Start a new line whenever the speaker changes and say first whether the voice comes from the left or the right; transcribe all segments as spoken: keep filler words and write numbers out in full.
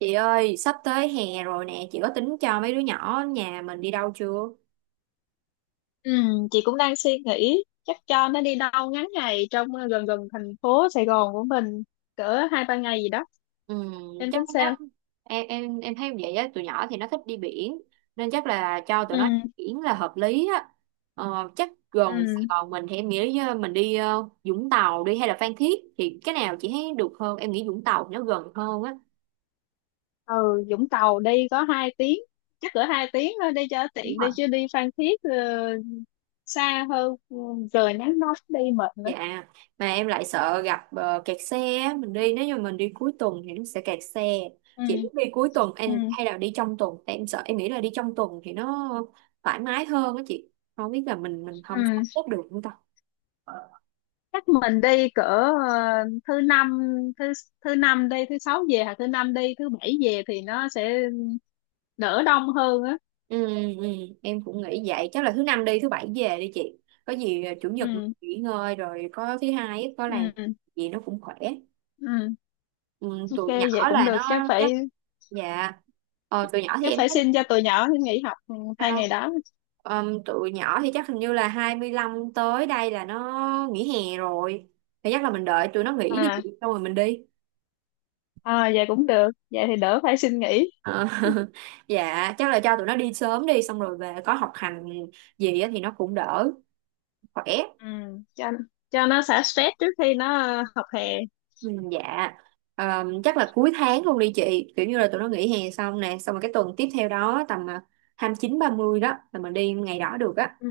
right: Chị ơi, sắp tới hè rồi nè, chị có tính cho mấy đứa nhỏ nhà mình đi đâu chưa?
left: Ừ, chị cũng đang suy nghĩ chắc cho nó đi đâu ngắn ngày trong ờ, gần gần thành phố Sài Gòn của mình cỡ hai ba ngày gì đó.
right: Ừ,
left: Em
right: chắc
left: tính
right: lắm.
left: sao?
right: Em em em thấy vậy á, tụi nhỏ thì nó thích đi biển nên chắc là cho tụi
left: Ừ,
right: nó biển là hợp lý á. Ờ, chắc gần Sài
left: ừ,
right: Gòn mình thì em nghĩ ờ, mình đi ờ, Vũng Tàu đi hay là Phan Thiết thì cái nào chị thấy được hơn? Em nghĩ Vũng Tàu nó gần hơn á.
left: ừ. Vũng Tàu đi có hai tiếng, chắc cỡ hai tiếng thôi đi cho
right: Đúng
left: tiện,
right: rồi.
left: đi chứ đi Phan Thiết ờ, xa hơn, ừ, trời nắng nóng đi mệt nữa.
right: Dạ, mà em lại sợ gặp ờ, kẹt xe á. Mình đi Nếu như mình đi cuối tuần thì nó sẽ kẹt xe.
left: Ừ,
right: Chị muốn đi cuối tuần em
left: ừ,
right: hay là đi trong tuần? Tại em sợ, em nghĩ là đi trong tuần thì nó thoải mái hơn á chị. Không biết là mình mình không sắp
left: ừ.
right: xếp được không ta.
left: Chắc mình đi cỡ ờ, thứ năm thứ thứ năm đi thứ sáu về, hoặc thứ năm đi thứ bảy về thì nó sẽ đỡ đông hơn á.
right: Ừ, ừ, em cũng nghĩ vậy. Chắc là thứ năm đi, thứ bảy về đi chị. Có gì ờ, chủ nhật
left: Ừ,
right: nghỉ ngơi rồi có thứ hai á, có làm
left: ừ,
right: gì nó cũng khỏe.
left: ừ.
right: Ừ,
left: Ok,
right: tụi nhỏ
left: vậy cũng
right: là
left: được, chắc
right: nó chắc
left: phải
right: dạ. Ờ, tụi nhỏ thì
left: chắc
right: em
left: phải
right: thấy
left: xin cho tụi nhỏ nó nghỉ học ừ, hai
right: sao?
left: ngày đó.
right: Ờm, tụi nhỏ thì chắc hình như là hai mươi lăm tới đây là nó nghỉ hè rồi, thì chắc là mình đợi tụi nó nghỉ đi chị
left: À,
right: xong rồi mình đi.
left: à, vậy cũng được, vậy thì đỡ phải xin nghỉ.
right: Ờ, dạ chắc là cho tụi nó đi sớm đi xong rồi về có học hành gì á thì nó cũng đỡ khỏe.
left: Ừ. cho cho nó xả stress trước khi nó ờ, học hè.
right: Ừ, dạ. Ờm, chắc là cuối tháng luôn đi chị, kiểu như là tụi nó nghỉ hè xong nè, xong rồi cái tuần tiếp theo đó tầm à, hai mươi chín ba mươi đó là mình đi ngày đó được á.
left: Ừ.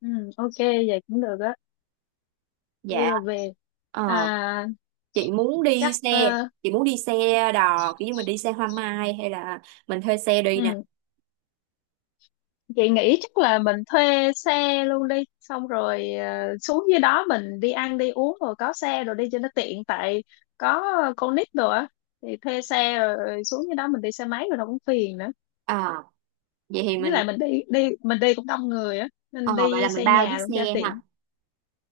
left: Ừ. Ok, vậy cũng được á, đi
right: Dạ.
left: rồi về.
right: Ờ,
left: À,
right: chị muốn đi
left: chắc
right: xe
left: ờ,
right: chị muốn đi xe đò kiểu như mình đi xe hoa mai hay là mình thuê xe đi nè.
left: ừ. Chị nghĩ chắc là mình thuê xe luôn đi, xong rồi ờ, xuống dưới đó mình đi ăn đi uống rồi có xe rồi đi cho nó tiện, tại có con nít rồi á, thì thuê xe, rồi xuống dưới đó mình đi xe máy rồi nó cũng phiền nữa.
right: À, vậy thì
left: Với
right: mình
left: lại mình đi, đi mình đi cũng đông người á, nên
right: ờ, vậy là
left: đi
right: mình
left: xe
right: bao chiếc
left: nhà luôn cho
right: xe
left: tiện.
right: ha.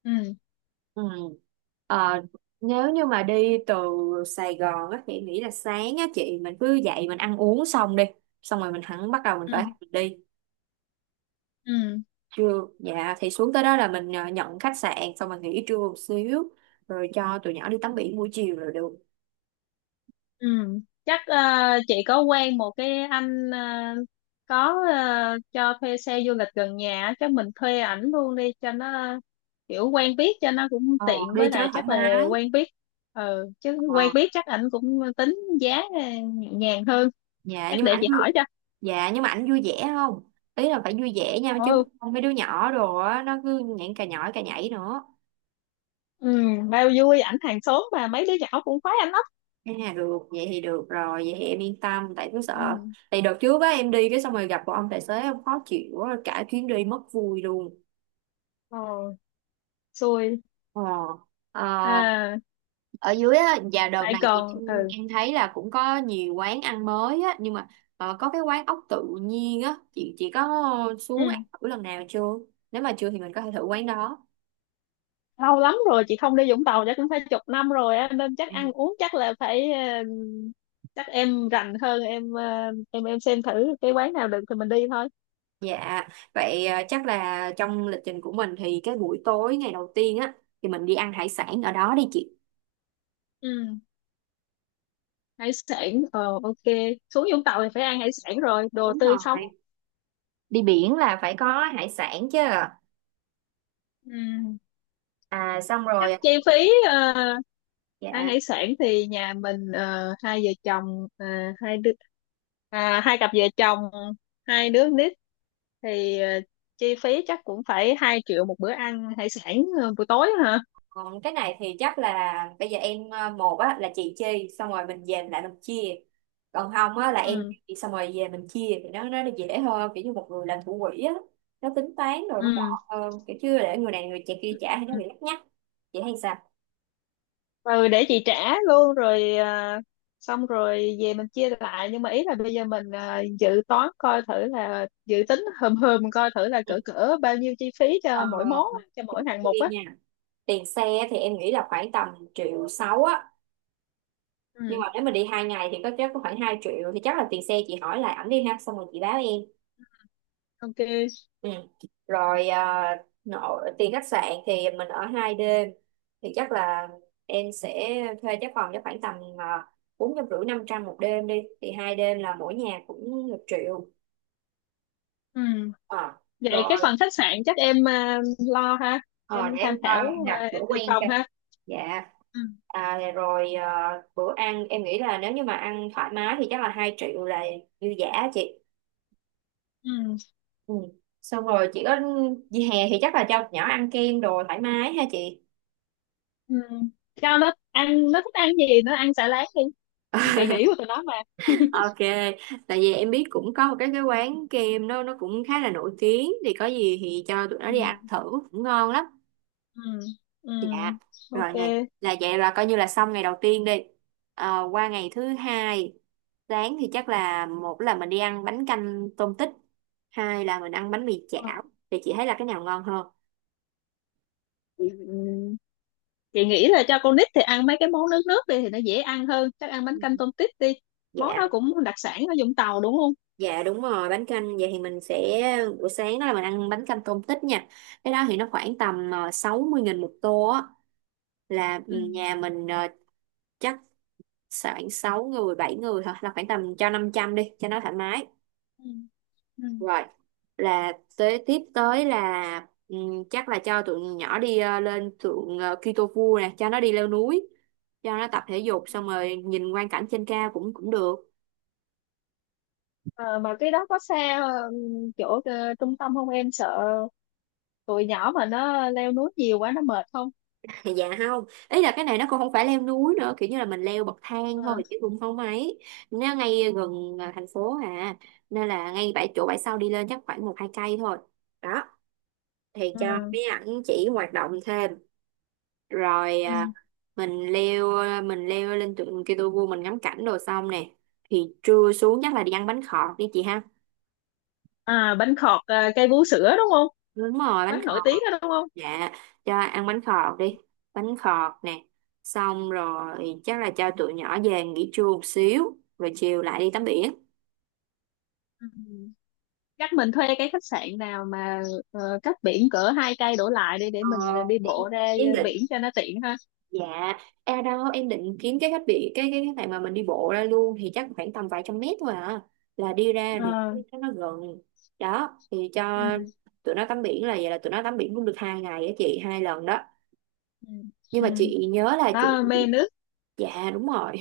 left: Ừ,
right: Ừ. Ờ, nếu như mà đi từ Sài Gòn á thì em nghĩ là sáng á chị mình cứ dậy mình ăn uống xong đi, xong rồi mình hẳn bắt đầu mình
left: ừ,
right: khởi hành mình đi
left: ừ.
right: trưa, dạ thì xuống tới đó là mình ờ, nhận khách sạn xong rồi nghỉ trưa một xíu, rồi cho tụi nhỏ đi tắm biển buổi chiều rồi được.
left: Ừ, chắc ờ, chị có quen một cái anh, ờ, có ờ, cho thuê xe du lịch gần nhà á, chắc mình thuê ảnh luôn đi cho nó kiểu quen biết, cho nó cũng
right: ờ,
left: tiện,
right: Đi
left: với
right: cho
left: lại
right: nó thoải
left: chắc là
right: mái.
left: quen biết. Ừ, chứ quen
right: Ờ.
left: biết chắc ảnh cũng tính giá ờ, nhẹ nhàng hơn.
right: dạ
left: Chắc
right: nhưng mà
left: để
right: ảnh
left: chị
right: vui
left: hỏi cho.
right: dạ nhưng mà ảnh vui vẻ không, ý là phải vui vẻ nha, chứ
left: Ừ,
right: không mấy đứa nhỏ đồ á nó cứ nhảy cà nhỏi cà nhảy nữa.
left: ừ. Bao vui, ảnh hàng xóm mà, mấy đứa nhỏ cũng khoái ảnh lắm.
right: À được, vậy thì được rồi, vậy thì em yên tâm, tại cứ sợ.
left: Ừ.
right: Tại đợt trước á em đi cái xong rồi gặp một ông tài xế em khó chịu quá, cả chuyến đi mất vui luôn.
left: Ờ. Xui.
right: Ờ. Ờ,
left: À.
right: ở dưới á. Và đợt
left: Lại
right: này thì
left: còn
right: em
left: ừ,
right: em thấy là cũng có nhiều quán ăn mới á, nhưng mà ờ, có cái quán ốc tự nhiên á, chị chị có xuống
left: ừ.
right: ăn thử lần nào chưa? Nếu mà chưa thì mình có thể thử quán đó.
left: Lâu lắm rồi chị không đi Vũng Tàu, chắc cũng phải chục năm rồi á, nên chắc ăn uống chắc là phải ờ, chắc em rành hơn, em ờ, em em xem thử cái quán nào được thì mình đi thôi.
right: Dạ, vậy à, chắc là trong lịch trình của mình thì cái buổi tối ngày đầu tiên á thì mình đi ăn hải sản ở đó đi chị.
left: Ừ. Hải sản ờ ok, xuống Vũng Tàu thì phải ăn hải sản rồi, đồ
right: Đúng
left: tươi sống.
right: rồi. Đi biển là phải có hải sản chứ.
left: Ừ,
right: À xong
left: chắc
right: rồi.
left: chi phí ờ, ăn
right: Dạ.
left: hải sản thì nhà mình ờ, hai vợ chồng, ờ, hai đứa, à, hai cặp vợ chồng, hai đứa nít thì ờ, chi phí chắc cũng phải hai triệu một bữa ăn hải sản ờ, buổi tối hả?
right: Còn cái này thì chắc là bây giờ em à, một á là chị chi xong rồi mình về mình lại mình chia. Còn không á là em
left: Ừ,
right: chi, xong rồi về mình chia thì nó nó dễ hơn, kiểu như một người làm thủ quỹ á, nó tính toán rồi nó
left: ừ,
right: gọn hơn, kiểu chưa để người này người kia kia trả hay nó
left: ừ.
right: bị lắt nhắt. Chị thấy sao?
left: Ừ, để chị trả luôn, rồi ờ, xong rồi về mình chia lại. Nhưng mà ý là bây giờ mình ờ, dự toán coi thử, là dự tính hờm hờm coi thử là
right: Ừ.
left: cỡ cỡ bao nhiêu chi phí
right: Ờ,
left: cho mỗi món á, cho mỗi
right: trước
left: hạng mục
right: tiên
left: á.
right: nha, tiền xe thì em nghĩ là khoảng tầm triệu sáu á, nhưng
left: Ừ.
right: mà nếu mà đi hai ngày thì có chắc có khoảng hai triệu, thì chắc là tiền xe chị hỏi lại ảnh đi ha, xong rồi chị báo em.
left: Ok.
right: Ừ. Rồi à, nọ, tiền khách sạn thì mình ở hai đêm thì chắc là em sẽ thuê cái phòng cho khoảng tầm ờ, bốn trăm rưỡi năm trăm một đêm đi, thì hai đêm là mỗi nhà cũng một triệu.
left: Ừ.
right: Ờ,
left: Vậy cái
right: rồi.
left: phần khách sạn chắc em à, lo ha? Em
right: Ờ, để
left: tham
right: em coi em
left: khảo, à,
right: đặt
left: em
right: chỗ
left: tìm
right: quen.
left: phòng ha.
right: Dạ.
left: Ừ.
right: À, rồi à, bữa ăn em nghĩ là nếu như mà ăn thoải mái thì chắc là hai triệu là dư dả chị.
left: Ừ.
right: Ừ. Xong rồi chị có dịp hè thì chắc là cho nhỏ ăn kem đồ thoải mái ha chị.
left: Ừ. Cho nó ăn, nó thích ăn gì nó ăn xả láng đi, kỳ nghỉ của tụi nó mà.
right: Ok, tại vì em biết cũng có một cái cái quán kem đó nó cũng khá là nổi tiếng, thì có gì thì cho tụi nó
left: Ừ.
right: đi ăn thử cũng ngon lắm.
left: Ừ. Ừ.
right: Dạ, rồi
left: Ok.
right: nè, là vậy là coi như là xong ngày đầu tiên đi. Ờ, qua ngày thứ hai, sáng thì chắc là một là mình đi ăn bánh canh tôm tích, hai là mình ăn bánh mì
left: Ờ.
right: chảo. Thì chị thấy là cái nào ngon hơn?
left: Ừ. Chị nghĩ là cho con nít thì ăn mấy cái món nước nước đi, thì nó dễ ăn hơn, chắc ăn bánh canh tôm tít đi. Món
right: Dạ,
left: đó cũng đặc sản ở Vũng Tàu đúng không?
right: dạ đúng rồi, bánh canh vậy thì mình sẽ buổi sáng đó là mình ăn bánh canh tôm tích nha. Cái đó thì nó khoảng tầm ờ, sáu mươi nghìn một tô á, là ừ,
left: Ừ.
right: nhà mình ờ, chắc khoảng sáu người bảy người thôi, là khoảng tầm cho năm trăm đi cho nó thoải mái.
left: Ừ. Ừ.
right: Rồi, là tới tiếp tới là ừm, chắc là cho tụi nhỏ đi ờ, lên thượng ờ, Kitofu nè, cho nó đi leo núi, cho nó tập thể dục xong rồi nhìn quang cảnh trên cao cũng cũng được.
left: Ờ, mà cái đó có xa ừ, chỗ ờ, trung tâm không? Em sợ tụi nhỏ mà nó leo núi nhiều quá nó mệt không?
right: Thì dạ không, ý là cái này nó cũng không phải leo núi nữa, kiểu như là mình leo bậc thang
left: À,
right: thôi chứ cũng không ấy. Nó ngay gần ờ, thành phố à, nên là ngay bãi chỗ bãi sau đi lên chắc khoảng một hai cây thôi. Đó, thì cho
left: à,
right: mấy ảnh chỉ hoạt động thêm. Rồi à,
left: ừ.
right: mình leo mình leo lên tượng Kitô vua mình ngắm cảnh đồ xong nè, thì trưa xuống chắc là đi ăn bánh khọt đi chị ha.
left: À bánh khọt, à, cây vú sữa đúng không?
right: Đúng rồi bánh
left: Quán nổi
right: khọt.
left: tiếng đó đúng không?
right: Dạ cho ăn bánh khọt đi, bánh khọt nè, xong rồi chắc là cho tụi nhỏ về nghỉ trưa một xíu rồi chiều lại đi tắm biển.
left: Ừ. Chắc mình thuê cái khách sạn nào mà ờ, cách biển cỡ hai cây đổ lại đi, để
right: Ờ,
left: mình đi
right: em
left: bộ ra
right: em định.
left: biển cho nó tiện ha.
right: Dạ, à đâu em định kiếm cái khách bị cái cái cái này mà mình đi bộ ra luôn thì chắc khoảng tầm vài trăm mét thôi à. Là đi ra thì
left: Ờ,
right: cái- nó gần. Đó, thì
left: ừ.
right: cho tụi nó tắm biển, là vậy là tụi nó tắm biển cũng được hai ngày á chị, hai lần đó.
left: Ừ.
right: Nhưng
left: Ừ.
right: mà chị nhớ là chị
left: Nó mê nước,
right: dạ đúng rồi.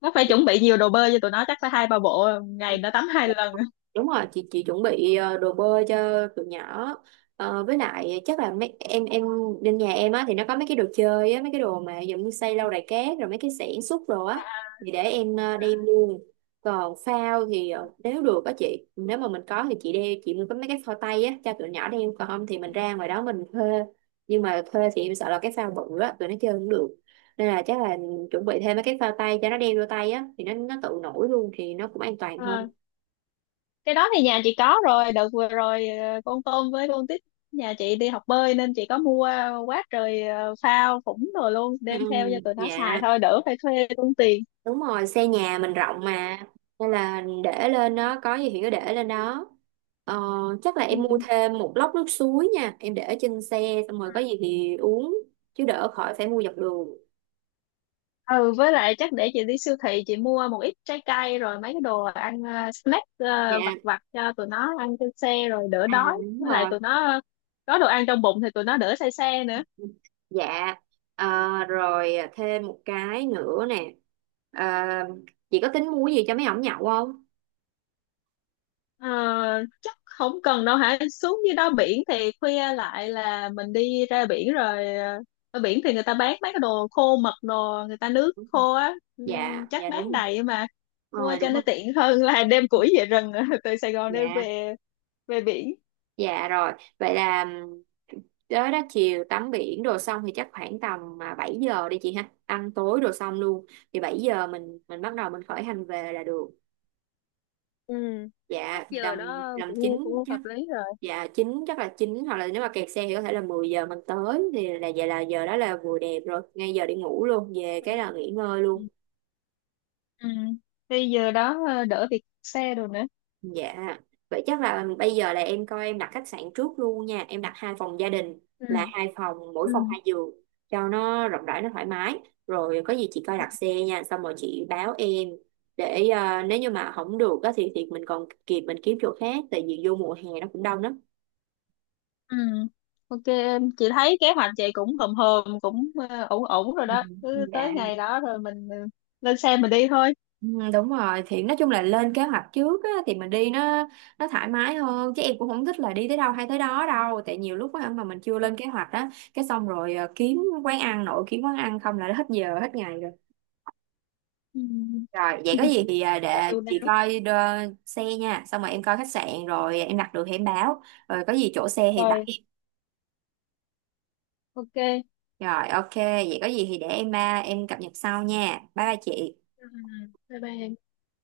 left: nó phải chuẩn bị nhiều đồ bơi cho tụi nó, chắc phải hai ba bộ, ngày nó tắm hai lần.
right: Đúng rồi, chị chị chuẩn bị ờ, đồ bơi cho tụi nhỏ. Ờ, với lại chắc là mấy em em bên nhà em á thì nó có mấy cái đồ chơi á, mấy cái đồ mà giống như xây lâu đài cát rồi mấy cái xẻng xúc đồ á thì để em ờ, đem luôn. Còn phao thì ờ, nếu được á chị, nếu mà mình có thì chị đem chị mua có mấy cái phao tay á cho tụi nhỏ đem, còn không thì mình ra ngoài đó mình thuê. Nhưng mà thuê thì em sợ là cái phao bự á tụi nó chơi không được. Nên là chắc là chuẩn bị thêm mấy cái phao tay cho nó đem vô tay á, thì nó nó tự nổi luôn thì nó cũng an toàn hơn.
left: Ờ, cái đó thì nhà chị có rồi, đợt vừa rồi ờ, con tôm với con tít nhà chị đi học bơi, nên chị có mua quá trời ờ, phao phủng rồi, luôn
right: Ừ,
left: đem theo cho tụi nó xài
right: dạ
left: thôi, đỡ phải thuê tốn tiền.
right: đúng rồi, xe nhà mình rộng mà, nên là để lên đó có gì thì cứ để lên đó. ờ, Chắc là
left: Ừ.
right: em mua thêm một lốc nước suối nha, em để ở trên xe xong rồi có gì thì uống chứ đỡ khỏi phải mua dọc đường.
left: Ừ, với lại chắc để chị đi siêu thị chị mua một ít trái cây, rồi mấy cái đồ ăn ờ, snack
right: Dạ,
left: ờ, vặt vặt cho tụi nó ăn trên xe rồi đỡ
right: à
left: đói.
right: đúng
left: Với lại
right: rồi,
left: tụi nó có đồ ăn trong bụng thì tụi nó đỡ say xe nữa.
right: dạ. Ờ, rồi thêm một cái nữa nè. Ờ, chị có tính mua gì cho mấy ổng nhậu không?
left: Ờ, chắc không cần đâu hả, xuống dưới đó biển thì khuya lại là mình đi ra biển rồi, ờ, ở biển thì người ta bán mấy cái đồ khô mật đồ, người ta nước khô á,
right: Dạ,
left: Ừm, chắc
right: dạ
left: bán
right: đúng
left: đầy mà,
right: rồi,
left: mua
right: rồi
left: cho
right: đúng
left: nó
right: rồi,
left: tiện hơn là đem củi về rừng từ Sài Gòn đem
right: dạ.
left: về về biển.
right: Dạ rồi, vậy là ừm, tới đó chiều tắm biển đồ xong thì chắc khoảng tầm à, bảy giờ đi chị ha, ăn tối đồ xong luôn. Thì bảy giờ mình mình bắt đầu mình khởi hành về là được.
left: Ừ, chắc
right: Dạ thì
left: giờ
right: tầm
left: đó
right: tầm chín
left: cũng cũng
right: chắc
left: hợp lý rồi.
right: dạ chín chắc là chín, hoặc là nếu mà kẹt xe thì có thể là mười giờ mình tới, thì là vậy là giờ đó là vừa đẹp rồi, ngay giờ đi ngủ luôn, về cái là nghỉ ngơi
left: Ừ.
right: luôn.
left: Ừ. Thì giờ đó ờ, đỡ việc xe đồ nữa.
right: Dạ, vậy chắc là bây giờ là em coi em đặt khách sạn trước luôn nha. Em đặt hai phòng gia đình,
left: Ừ.
right: là hai phòng, mỗi
left: Ừ.
right: phòng hai giường cho nó rộng rãi, nó thoải mái. Rồi có gì chị coi đặt xe nha, xong rồi chị báo em để ờ, nếu như mà không được á, thì thì mình còn kịp mình kiếm chỗ khác, tại vì vô mùa hè nó cũng đông lắm.
left: Ừ. Ok em, chị thấy kế hoạch chị cũng hòm hòm cũng ờ, ổn ổn rồi
right: Ừ.
left: đó. Cứ
right: Dạ.
left: tới ngày đó rồi mình ờ, lên xe mình đi thôi.
right: Ừ, đúng rồi thì nói chung là lên kế hoạch trước á, thì mình đi nó nó thoải mái hơn, chứ em cũng không thích là đi tới đâu hay tới đó đâu, tại nhiều lúc á, mà mình chưa lên kế hoạch á cái xong rồi à, kiếm quán ăn nội kiếm quán ăn không là hết giờ hết ngày rồi.
left: Ừ.
right: Rồi vậy có gì thì à,
left: Và
right: để
left: điều
right: chị
left: nào.
right: coi đơ- xe nha, xong rồi em coi khách sạn rồi em đặt được thì em báo, rồi có gì chỗ xe thì báo
left: Rồi,
right: em,
left: ok.
right: rồi ok. Vậy có gì thì để em à, em cập nhật sau nha, bye bye chị.
left: Ừ, bye bye em.